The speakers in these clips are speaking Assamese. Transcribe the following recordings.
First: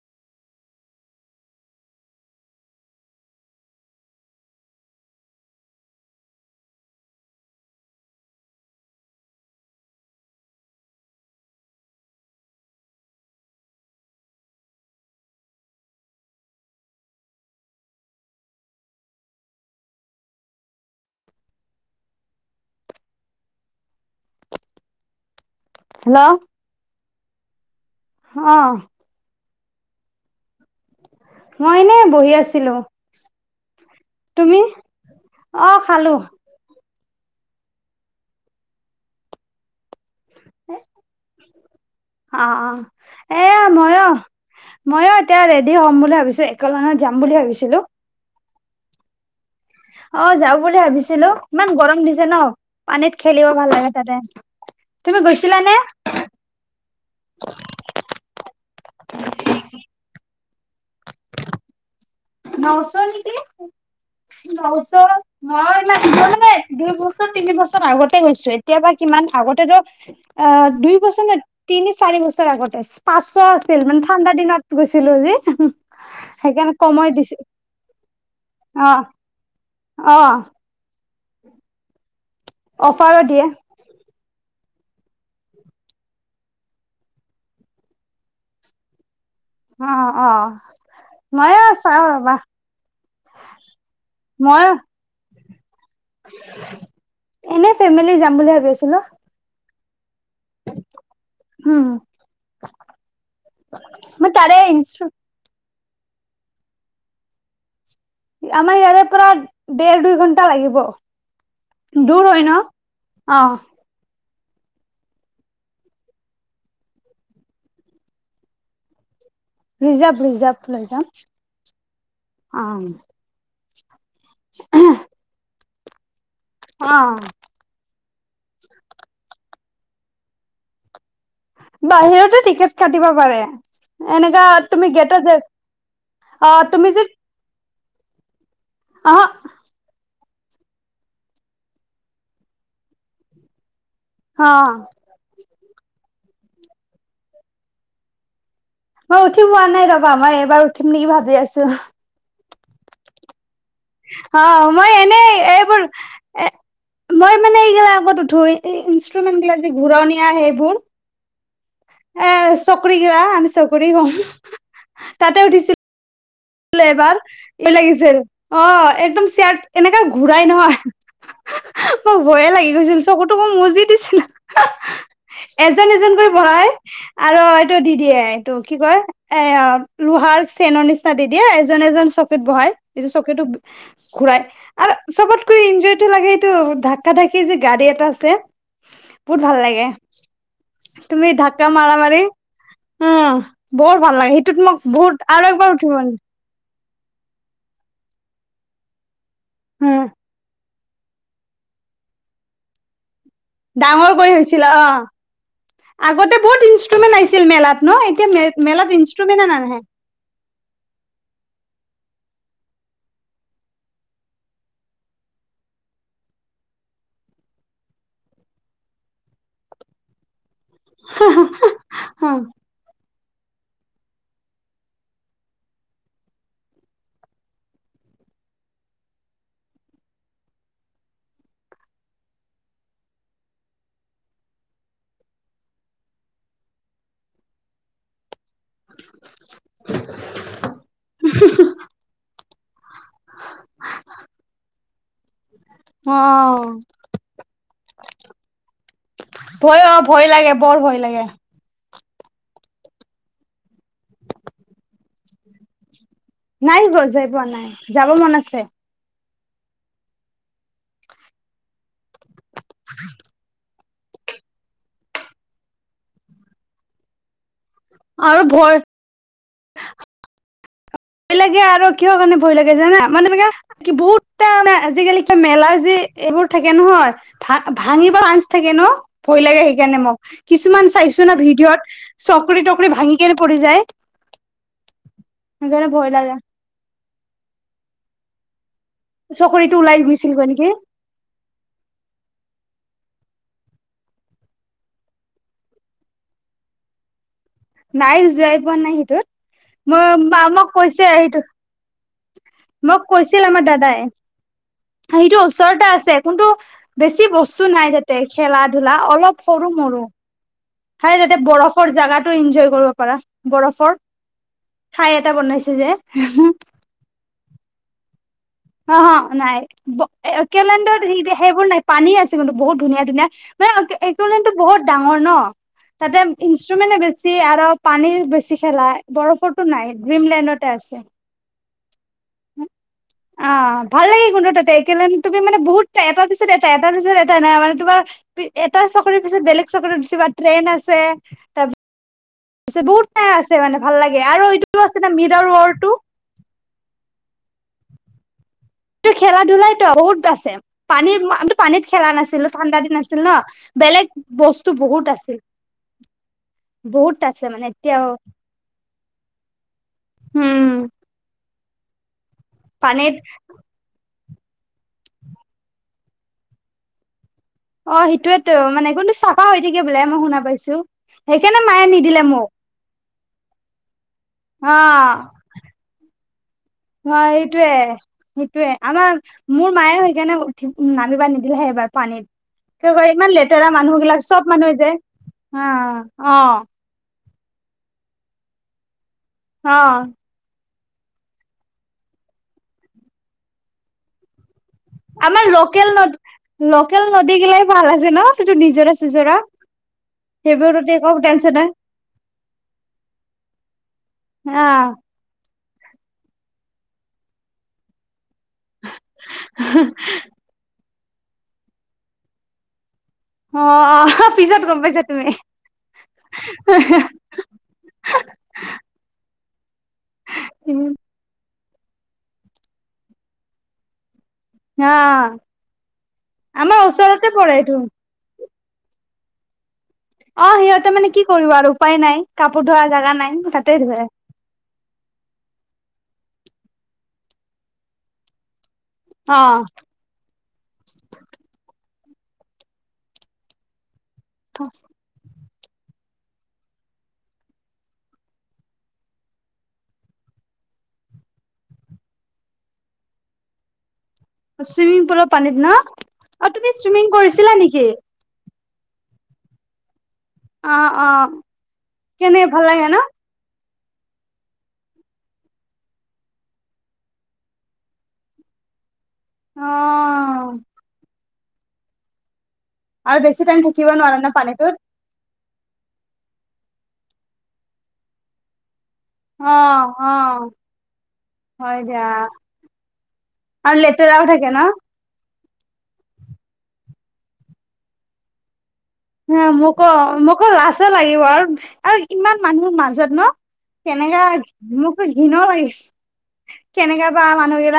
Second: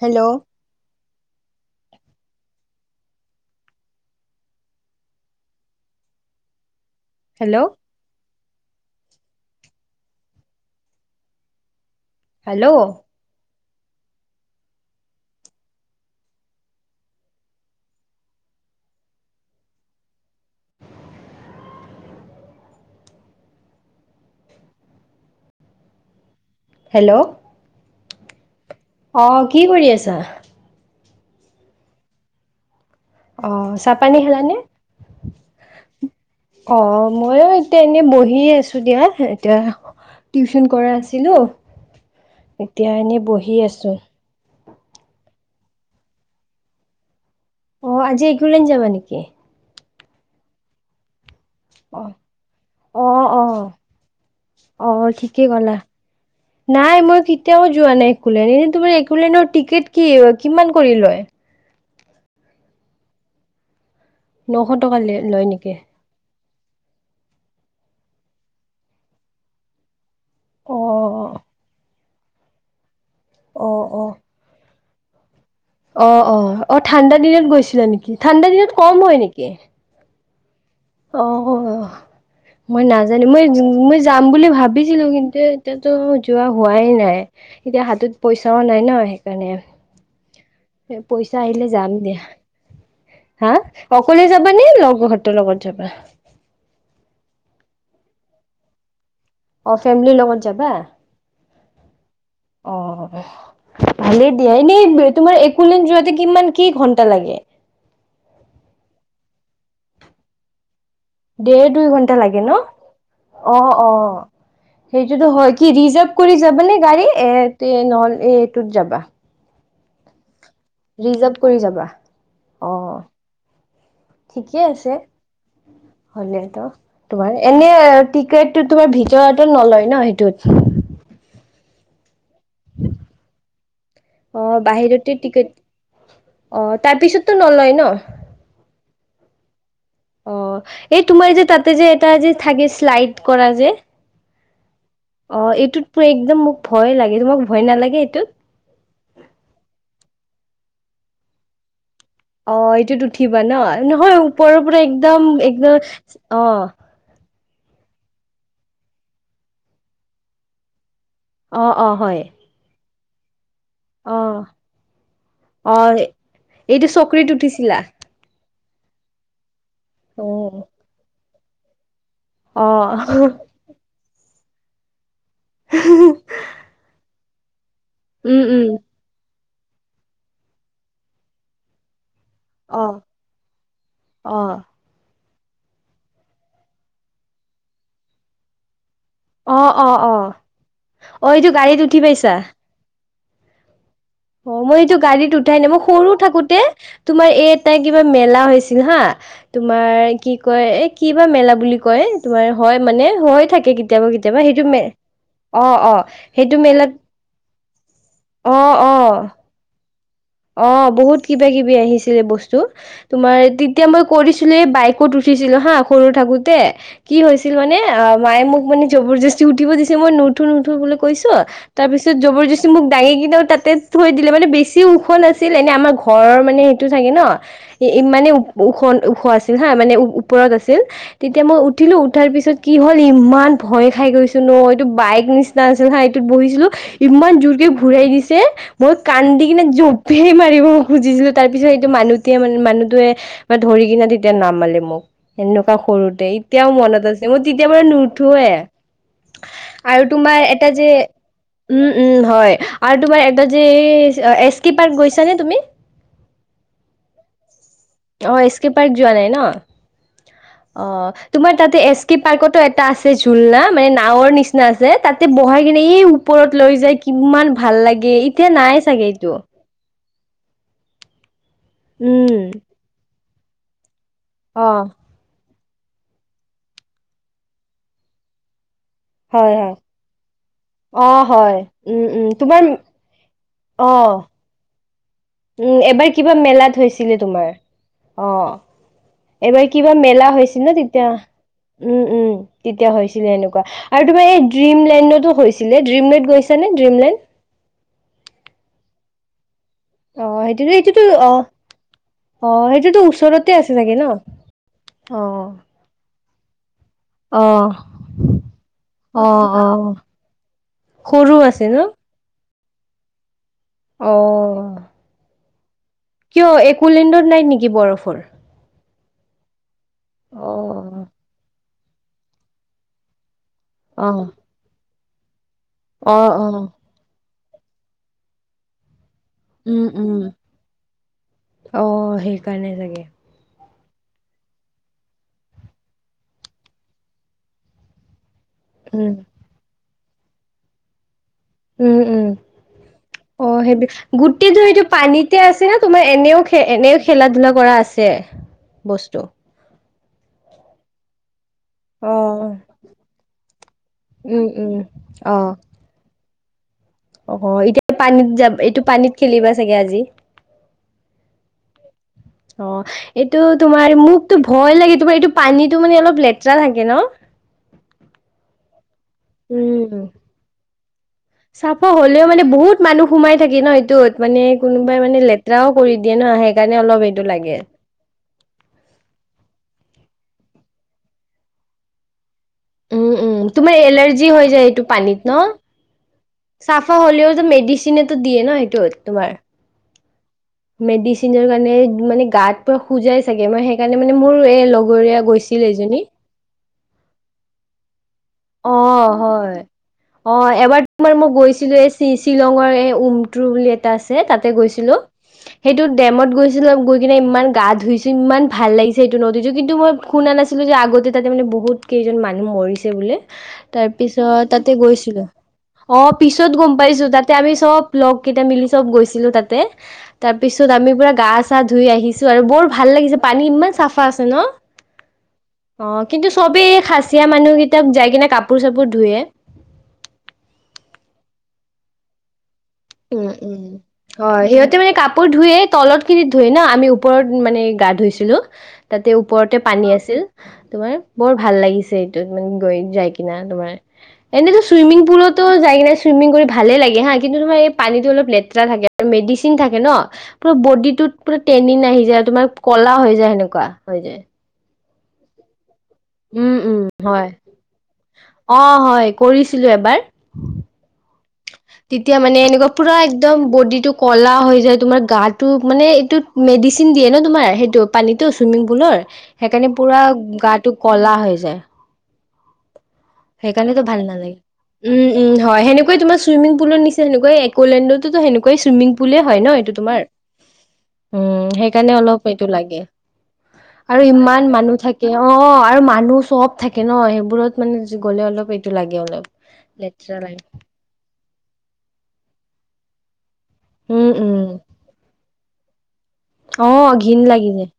Hello. Hello. Hello. Hello. Hello. হ অ' কি কৰি আছা? মইনে বহি আছিলো। অ' চাহ পানী খেলানে, তুমি অ খালো অ'। ময়ো এতিয়া এনেই বহিয় আছো দিয়া এতিয়া টিউচন কৰা আছিলো। অ' এতিয়া এনে বহি এয়া আছো। মইও মইও এতিয়া দে হ'ম বুলি ভাবিছো একেল মানত যাম বুলি ভাবিছিলো। অ আজি একলেণ্ড যামা নেকি? অ' যাও বুলি ভাবিছিলো। ইমান অ গৰম দিছে ন অ পানীত অ খেলিব ভাল লাগে তাতে। অ তুমি ঠিকেই গৈছিলানে? ক'লা। নাই মই কেতিয়াও যোৱা নাই একলেণ্ড এনে তোমাৰ এ ককাণ্ডৰ টিকেট কি? কিমান কৰি লয়? নশ নি নশ টকা লয় ন নেকি? [unintelligible] দুই বছৰ তিনি বছৰ আগতে গৈছো এতিয়া বা কিমান আগতেতো অ', দুই বছৰ ন তিনি চাৰি বছৰ আগতে পাঁচশ অ আছিল মানে অ ঠাণ্ডা দিনত গৈছিলো যে অ', অ' অ' ঠাণ্ডা দিনত গৈছিলা নেকি ঠাণ্ডা দিনত অ কম হয় নেকি অ', অ' মই অফাৰো নাজানো মই দিয়ে। মই যাম বুলি ভাবো ভাবিছিলো কিন্তু এতিয়া যোৱা হোৱাই নাই এতিয়া হাতত পইচাও নাই ন সেইকাৰণে অ', অ' পইচা ময়ো আহিলে যাম চাওঁ দিয়া ৰ'বা হাঁ অকলে যাবাানে ময়ো লগৰহতৰ লগত যাবা এনেই ফেমিলি যাম বুলি ভাবি আছিলো অ', ফেমিলি লগত যাবা হম অ', ভালেই দিয়া তাৰে এনেই ইনষ্ট্ৰু তোমাৰ একোলেণ্ড যোৱাতে কিমান কি ঘণ্টা লাগে আমাৰ ইয়াৰে পৰা দেৰ দুই ঘণ্টা লাগিব দেৰ দুই ঘন্টা দূৰ লাগে হয় ন অ', অ' সেইটোতো হয় কি ৰিজাৰ্ভ কৰি যাবা নে গাড়ী এ নহ'লে এইটোত যাবা ৰিজাৰ্ভ ৰিজাৰ্ভ লৈ যাম ৰিজাৰ্ভ কৰি যাবা অ', ঠিকে আছে। হ'লেতো অ' তোমাৰ এনে টিকেটটো তোমাৰ ভিতৰততে নলয় ন সেইটোত বাহিৰতে টিকেট কাটিব পাৰে এনেকা অ' তুমি বাহিৰতে গেটত যায় টিকেট অ' তাৰ পিছতো নলয় ন অ', অ' এই তোমাৰ যে তাতে যে এটা যে থাকে স্লাইড কৰা যে অ' এইটোত টু একদম মোক ভয় লাগে তোমাক ভয় নালাগে এইটোত মই উঠি পোৱা নাই ৰবা মই এবাৰ উঠি বুলি ভাবি আছো অ' এইটোত উঠিবা ন নহয় অ ওপৰৰ পৰা মই একদম এনেই এইবোৰ একদম এ অ' মই মানে এইগিলা আগত উঠ এই ইনষ্ট্ৰুমেন্ট গিলা যে ঘূৰণীয়া সেইবোৰ অ', অ', হয় এ চকৰি গিলা আমি চকৰি কও অ' তাতে উঠিছো অ' এইটো এবাৰ চকৰিত ভয় উঠিছিলা? লাগিছে অ' একদম চেক এনেকা ঘূৰাই অ' নহয় মো ভয়ে লাগি গৈছিল চকু অ' তকু মুজি দিছিলো এজন এজন কৰি বহাই আৰু এইটো দিদিয়ে উম এইটো উম কি কয় এয়া লোহাৰ চেনৰ নিচনা দি দিয়ে এজন এজন চব চিত বহাই অ' ইটো চকী ঘূৰাই অ' আৰু চবত কৈ ইঞ্জয় এটা লাগে এইটো ঢাক্কা ধাক্কি যে গাড়ী এটা আছে বহুত ভাল অ' লাগে অ' অ' তুমি অ এইটো ধাক্কা গাড়ীত মাৰা উঠি মাৰি পাইছা অ' বহুত ভাল লাগে অ সেইটোত মোক মই এইটো বহুত গাড়ীত আৰু উঠাই নাই এবাৰ মই সৰু থাকোতে তোমাৰ এই এটাই কিবা মেলা হৈছিল হা তোমাৰ কি কয় এই কি বা মেলা বুলি কয় তোমাৰ হয় মানে হৈ থাকে কেতিয়াবা ডাঙৰ কৰি কেতিয়াবা সেইটো হৈছিল অ' মে অ অ আগতে সেইটো বহুত মেলাত ইনষ্টুমেণ্ট আহিছিল মেলাত ন এতিয়া অ মে মেলাত অ ইনষ্ট্ৰুমেণ্টনে নাহে অ', বহুত কিবা কিবি আহিছিলে বস্তু তোমাৰ তেতিয়া মই পৰিছিলে এ তোমাৰ বাইকত উঠি উঠিছিলো হা সৰু থাকোতে কি হৈছিল মানে অ' মায়ে মোক মানে জবৰ জস্তি উঠিব দিছে মই নুঠো নুঠো নুঠো নহয় কৈছো তাৰ পিছত জবৰ অ জস্থি মোক দাঙি কিনে তাতে থৈ দিলে মানে বেছি ওখ নাছিল এনে আমাৰ ঘৰৰ মানে সেইটো চাগে ন ইমানে ওখ ওখ আছিল হা মানে ওপৰত আছিল তেতিয়া মই উঠিলো উঠাৰ পিছত কি হল ইমান ভয় খাই গৈছোঁ নহয় বাইক নিচিনা আাছিল হা এইটোত বহিছিলো ইমান জোৰকে ঘূৰাই দিছে মইত কান্দি কিনে ধৰি মাৰিব খুজিছিলো তাৰ পিছত এইটো মানুহটোৱে মানে মানুহটোৱে বা ধৰি কিনে তেতিয়া নামালে মোক সেনেকুৱা অ সৰুতে এতিয়াও মনত আছে মই তেতিয়াৰ পৰা নুঠোৱে ভয় অ আৰু ভয় তোমাৰ লাগে এটা বৰ যে ভয় লাগে উম উম হয় আৰু তোমাৰ এটা যে এছতি পাৰ্ক গৈছা নে তুমি নাই গৈ যাই পোৱা নাই যাব মন অ আছে এছ্কে পাৰ্ক যোৱা নাই ন অ তোমাৰ তাতে এছ কে পাৰ্ক মানে নাৱৰ নিচিনা আছে তাতে বহাই কিনে এই ওপৰত লৈ যায় কিমান ভাল লাগে আৰু এতিয়া ভয় নাই চাগে এইটো ভয় লাগে আৰু কিহৰ কাৰণে উম ভয় লাগে জানা মানুহ অ লোকে যি এইবোৰ থাকে নহয় ভা ভাঙিব আঞ্জ থাকে ন ভয় হয় লাগে হয় সেইকাৰণে মোক কিছুমান অ চাইছো না হয় ভিডিঅত উম উম তোমাৰ চকৰি তটকৰি ভাঙি কেনে পৰি যায় [inaudible] উম সেইকাৰণে এবাৰ ভয় লাগে কিবা মেলাত হৈছিলে তোমাৰ অ এইবাৰ চকৰিটো কিবা ওলাই মেলা গৈছিল গৈ হৈছিল নেকি ন তেতিয়া উম উম তেতিয়া হৈ হৈছে গিলে এনেকুৱা আৰু তোমাৰ এই ড্ৰীমলেণ্ডো হৈছিলে ডিমলেড গৈছ নে ডিমলেণ্ড নাই যাই পোৱা নাই সিটোত মই অ মা মোক সেইটোতো সেইটোতো কৈছে অ অ সেইটোতো মোক কৈছিলে ওচৰতে মোৰ আছে চাগে ন দাদাই। অ সেইটো ওচৰতে আছে কোনটো বেছি অ বস্তু নাই তাতে খেলা ধূলা অ অলপ অ সৰু মৰু খাই সৰু যাতে আছে ন বৰফৰ জাগাতটো এনজয় কৰিব পাৰা বৰফৰ অ ঠাই এটা বনাইছে। যে কিয় একোলেণ্ডত নাই নেকি বৰফৰ। অ অ নাই অ একেলেণ্ডত সেইবোৰ নাই পানী আছে কিন্তু বহুত ধুনীয়া ধুনীয়া মানে অ একোলেণ্ডটো বহুত ডাঙৰ ন অ তাতে অ ইনষ্ট্ৰুমেণ্টে বেছি আৰু পানী বেছি খেলা বৰফতো নাই উম উম ড্ৰীমলেণ্ডতে আছে অ সেইকাৰনে চাগে অ ভাল লাগে কোনটো তাতে তুমি মানে বহুত এটা পিছত এটা এটা পিছত এটা নাই মানে তোমাৰ এটা উম চাকৰিৰ পিছত বেলেগ চাকৰি কিবা ট্ৰেইন আছে। তাৰপিছত উম উম বহুত ঠাই অ আছে মানে সেইটো ভাল লাগে আৰু গুটিটো এইটো সেইটো আছে ন পানীতে মিৰৰ আছে না ৱৰ্ল্ডটো তোমাৰ এনেও খে এনেও খেলা ধূলা না কৰা আছে বস্তু খেলা ধূলাই তো বহুত আছে পানীত পানীত খেলা নাছিলো ঠাণ্ডা দিন আছিল ন বেলেগ উম বস্তু উম বহুত অ আছিল বহুত অ আছে মানে এতিয়া এতিয়াও পানীত যাব এইটো পানীত খেলিবা চাগে আজি উম অ পানীত এইটো তোমাৰ মোক টো ভয় লাগে তোমাৰ এইটো পানীতটো মানে অলপ লেতেৰা থাকে ন অ সেইটোয়েতো মানে কোন চাফা হৈ থাকে উম বোলে মই শুনা পাইছো সেইকাৰণে মায়ে চাফা নিদিলে হলেও মানে মোক বহুত মানুহ সোমাই থাকি ন এইটোত মানে অ কোনোবাই মানে লেতেৰাও কৰি দিয়ে ন সেইকাৰণে অলপ অ সেইটো লাগে সেইটোয়ে সেইটোয়ে আমাৰ মোৰ মায়ে সেইকাৰণে উঠি নামিবা নিদিলেহে এবাৰ পানী কি কয় উম ইমান উম লেতেৰা তোমাৰ মানুহ বিিলাক এলাৰ্জি হৈ চব যায় মানুহে এইটো যে পানীত অ অ মেডিচিননে তো দিয়ে ন এইটো তোমাৰ অ মেডিচিন কাৰণে মানে গাত প শুজাই চাগে মই সেইকাৰণে মানে মোৰ দুগৰীয়া আমাৰ গৈছিল লোকেল এজনী নদ লোকেল নদী গিলাই ভাল আছে ন সটো অ নিজৰা চজৰা হয় অ এবাৰ সেইবোৰ এক তোমাৰ মই নন নাই গৈছিলো এই শ্বিল শ্বিলঙৰ এই উমটু বুলি এটা আছে তাতে আহ গৈছিলো সেইটো ডেমত গৈছিলোঁ গৈ কিনে ইমান গা ধুইছোঁ ইমান ভাল লাগিছে সেইটো নদীটো কিন্তু, মই শুনা নাছিলোঁ যে আগতে তাতে মানে বহুত কেইজন মানুহ মৰিছে বোলে। অ তাৰ পিছত তাতে গম পাইছা তুমি গৈছিলোঁ। অ', পিছত গম পাইছোঁ তাতে আমি চব লগ কেইটা মিলি চব গৈছিলোঁ তাতে তাতে, তাৰপিছত আমি পুৰা গা চা ধুই আহিছোঁ আৰু বৰ ভাল লাগিছে পানী ইমান চাফা ন, অ অ', কিন্তু চবেই আমাৰ খাচিয়া ওচৰতে পৰে মানুহ এইটো কিটা যায় কাপোৰ চাপোৰ ধোৱে। অ', সিহঁতে মানে কি কৰিব আৰু উপায় নাই ক উম, উম, হয় সিহঁতে মানে কাপোৰ ধুয়ে তলত খিনিত ধুই ন আমি ওপৰত মানে গা ধুইছিলোঁ। তাতে অ ওপৰতে পানী আছিল তোমাৰ বৰ ভাল লাগিছে এইটো মানে গৈ যাই কিনা তোমাৰ এনেইতো ছুইমিং পুলতো যাই কিনে ছুইমিং কৰি ভালেই লাগে হা কিন্তু তোমাৰ এ পানীটো অলপ লেতেৰা থাকে, মেডিচিন থাকে ন', পুৰা বডীটোত পুৰা টেনিন আহি যায় আৰু তোমাৰ ক'লা হৈ যায় সেনেকুৱা হৈ যায় ছুইমিং পুলত পানীত ন, অ', উম তুমি উম ছুইমিং হয় কৰিছিলাঁ নেকি? অ', হয় কৰিছিলোঁ এবাৰ। অ', অ তেতিয়া কেনে মানে ভাল এনেকুৱা লাগে ন পুৰা একদম বডিত এইটো ক'লা হৈ যায় তোমাৰ গাটো মানে এইটো মেডিচিন দিয়ে ন' তোমাৰ সেইটো পানীটো ছুইমিং পুলৰ। অ সেইকাৰণে পুৰা গাটো কলা হৈ যায়। আৰু বেছি টাইম সেইকাৰণেতো থাকিব ভাল নোৱাৰা ন নালাগে পানীটোত উম, উম, হয় সেনেকয় তোমাৰ ছুইমিং পুলৰ নিচি সেনেকৈ এক'লেণ্ডটোতো সেনেকৈ ছুইমিং বুলিয়ে হয় অ ন' এইটো তোমাৰ অ উম, হয় সেইকাৰণে দিয়া অলপ এইটো লাগে। আৰু লেতেৰাও ইমান থাকে ন মানুহ থাকে অ', অ', আৰু মানুহ চব থাকে ন' সেইবোৰত মানে গ'লে অলপ এইটো লাগে অলপ হ মোকো লেতেৰা লাগে। মোকো লাজে লাগিব আৰু আৰু ইমান মানুহ মাজত ন? উম, তেনেকা উম, মোকো ঘিন অ', ঘিণ লাগি যায়।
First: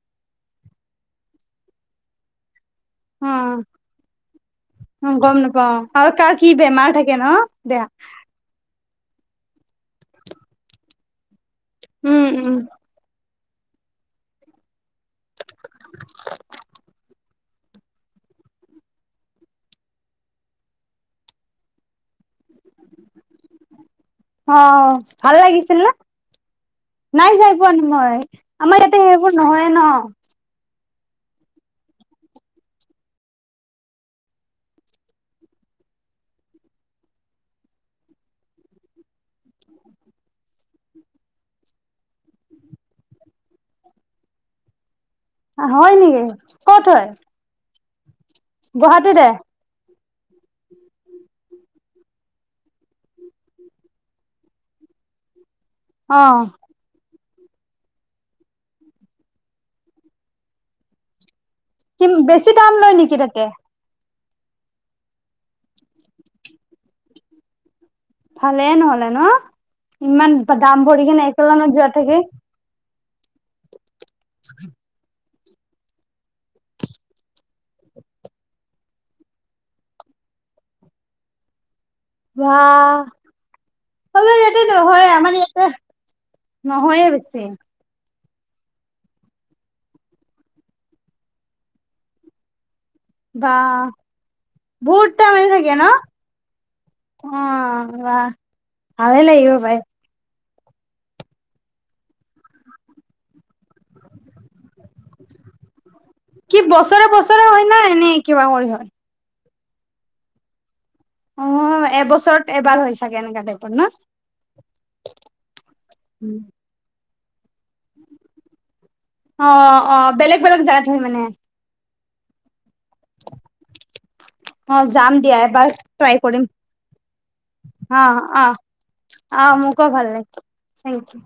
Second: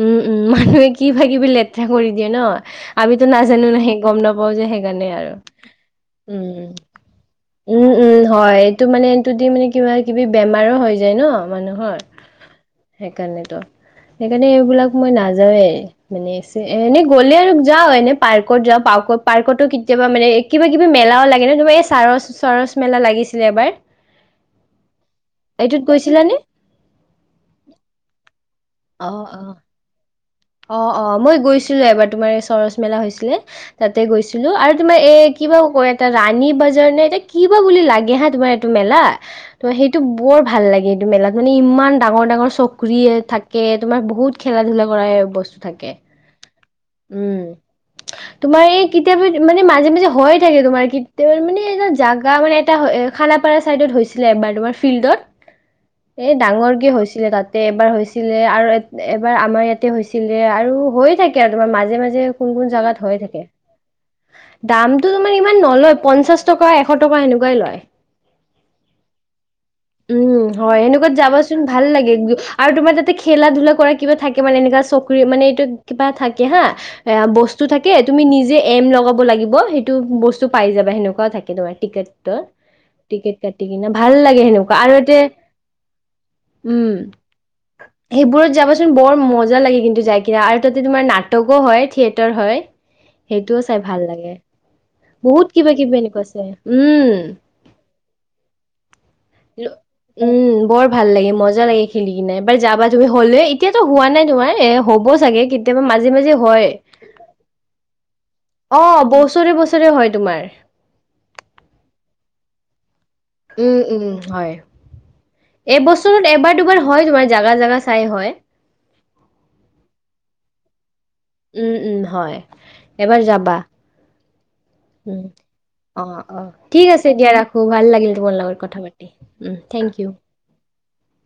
উম, উম, মানুহে কিবা-কিবি লেতেৰা কৰি দিয়ে ন। আমিটো অ নাজানো ন' সে গম নাপাও যে সেইকাৰণে আৰু গম নাপাও আৰু কাৰ কি উম, বেমাৰ থাকে ন দেয়া উম, উম, হয়। টো মানে এইটো দি মানে কিবা কিবি বেমাৰো হৈ যায় ন মানুহৰ উম উম সেইকাৰণে সেইকাৰণে এইবিলাক মই নাযাওৱে মানে এনে গ'লে আৰু যাওঁ এনে পাৰ্কত যাওঁ পাৰ্কত পাৰ্কতো কেতিয়াবা মানে কিবা কিবি মেলাও লাগে ন' তোমাৰ এই ছাৰচ চৰচ মেলা লাগিছিলে এবাৰ অ ভাল লাগিছিল এইটোত নে গৈছিলানে? নাই যায় পোৱা নাই মই, আমাৰ ইয়াতে অ সেইবোৰ অ নহয়ে ন। অ', অ', মই গৈছিলোঁ এবাৰ তোমাৰ ছৰচ মেলা হৈছিলে তাতে গৈছিলোঁ আৰু তোমাৰ এ কি কিবা কয় এটা ৰাণী বাজাৰ নে এতিয়া কিবা বুলি লাগে হা তোমাৰ এইটো মেলা ত' সেইটো বৰ ভাল ভাল লাগে এইটো মেলাত মানে ইমান ডাঙৰ ডাঙৰ চকৰি থাকে, তোমাৰ বহুত খেলা ধূলা কৰা বস্তু থাকে হয় নেকি ক'ত হয়? উম তোমাৰ এই গুৱাহাটীতে কেতিয়াবা মানে মাজে মাজে হয় থাকে তোমাৰ কেতিয়াবা মানে এটা জাগা জাগা মানে এটা খানাপাৰা চাইডত হৈছিলে এবাৰ তোমাৰ ফিল্ডত। অ এ ডাঙৰ কে হৈছিলে তাতে এবাৰ হৈছিলে আৰু এবাৰ আমাৰ ইয়াতে হৈছিল হৈছিলে আৰু হৈয়ে থাকে আৰু তোমাৰ মাজে কি মাজে কোন বেছি কোন দাম লয় জাগাত নেকি হৈয়ে তাতে থাকে। দামটো তোমাৰ ইমান নলয় পঞ্চাশ টকা এশ টকা সেনেকুৱাই লয়। ভালে নহলে ন' ইমান উম, দাম হয় ভৰি সেনেকুৱাত কিনে যাবচোন একেলনত ভাল যোৱা লাগে থাকি আৰু তোমাৰ তাতে খেলা ধূলা কৰা কিবা থাকে মানে এনেকুৱা চকৰি মানে কিবা থাকে হা এ বস্তু থাকে তুমি নিজে এম লগাব লাগিব সেইটো বস্তু পাই যাবা সেনেকুৱাও থাকে তোমাৰ টিকেটৰ বা টিকেট কাটি কিনে ভাল আমাৰ লাগে ইয়াতে সেনেকুৱা আৰু নহয় এতিয়া আমাৰ ইয়াতে উম, নহয়ে বেছি সেইবোৰত যাবাচোন বৰ মজা লাগে কিন্তু যাই কিনা আৰু তাতে তোমাৰ নাটকো হয় থিয়েটাৰ হয়। বা সেইটোও চাই ভাল লাগে। টাইম হৈ বহুত থাকে কিবা ন কিবি এনেকুৱা আছে উম। অ বা ভালে লাগিব পাই উম বৰ ভাল লাগে মজা লাগে খেলি কিনে এবাৰ যাবা তুমি হলে এতিয়াতো হোৱা নাই তোমাৰ এহ হব চাগে কেতিয়াবা মাজে মাজে কি হয় অ', বছৰে বছৰে হয় না এনে কিবা কৰি হয় বছৰে-বছৰে বছৰে হয় তোমাৰ অ', এবছৰত এবাৰ হৈ চাগে এনেকা টাইপৰ ন উম-উম হয় এবছৰত এবাৰ দুবাৰ হয় তোমাৰ জাগা জাগা চাই হয় অ', -অ', বেলেগ-বেলেগ জাগাত উম-উম হয় এবাৰ যাবা। অ যাম উম দিয়া এবাৰ অ', ট্ৰাই কৰিম -অ', ঠিক আছে দিয়া ৰাখো ভাল লাগিল তোমাৰ লগত কথা পাতি অহ উম মোকো থেংক ভাল ইউ লাগিল, থেংক ইউ।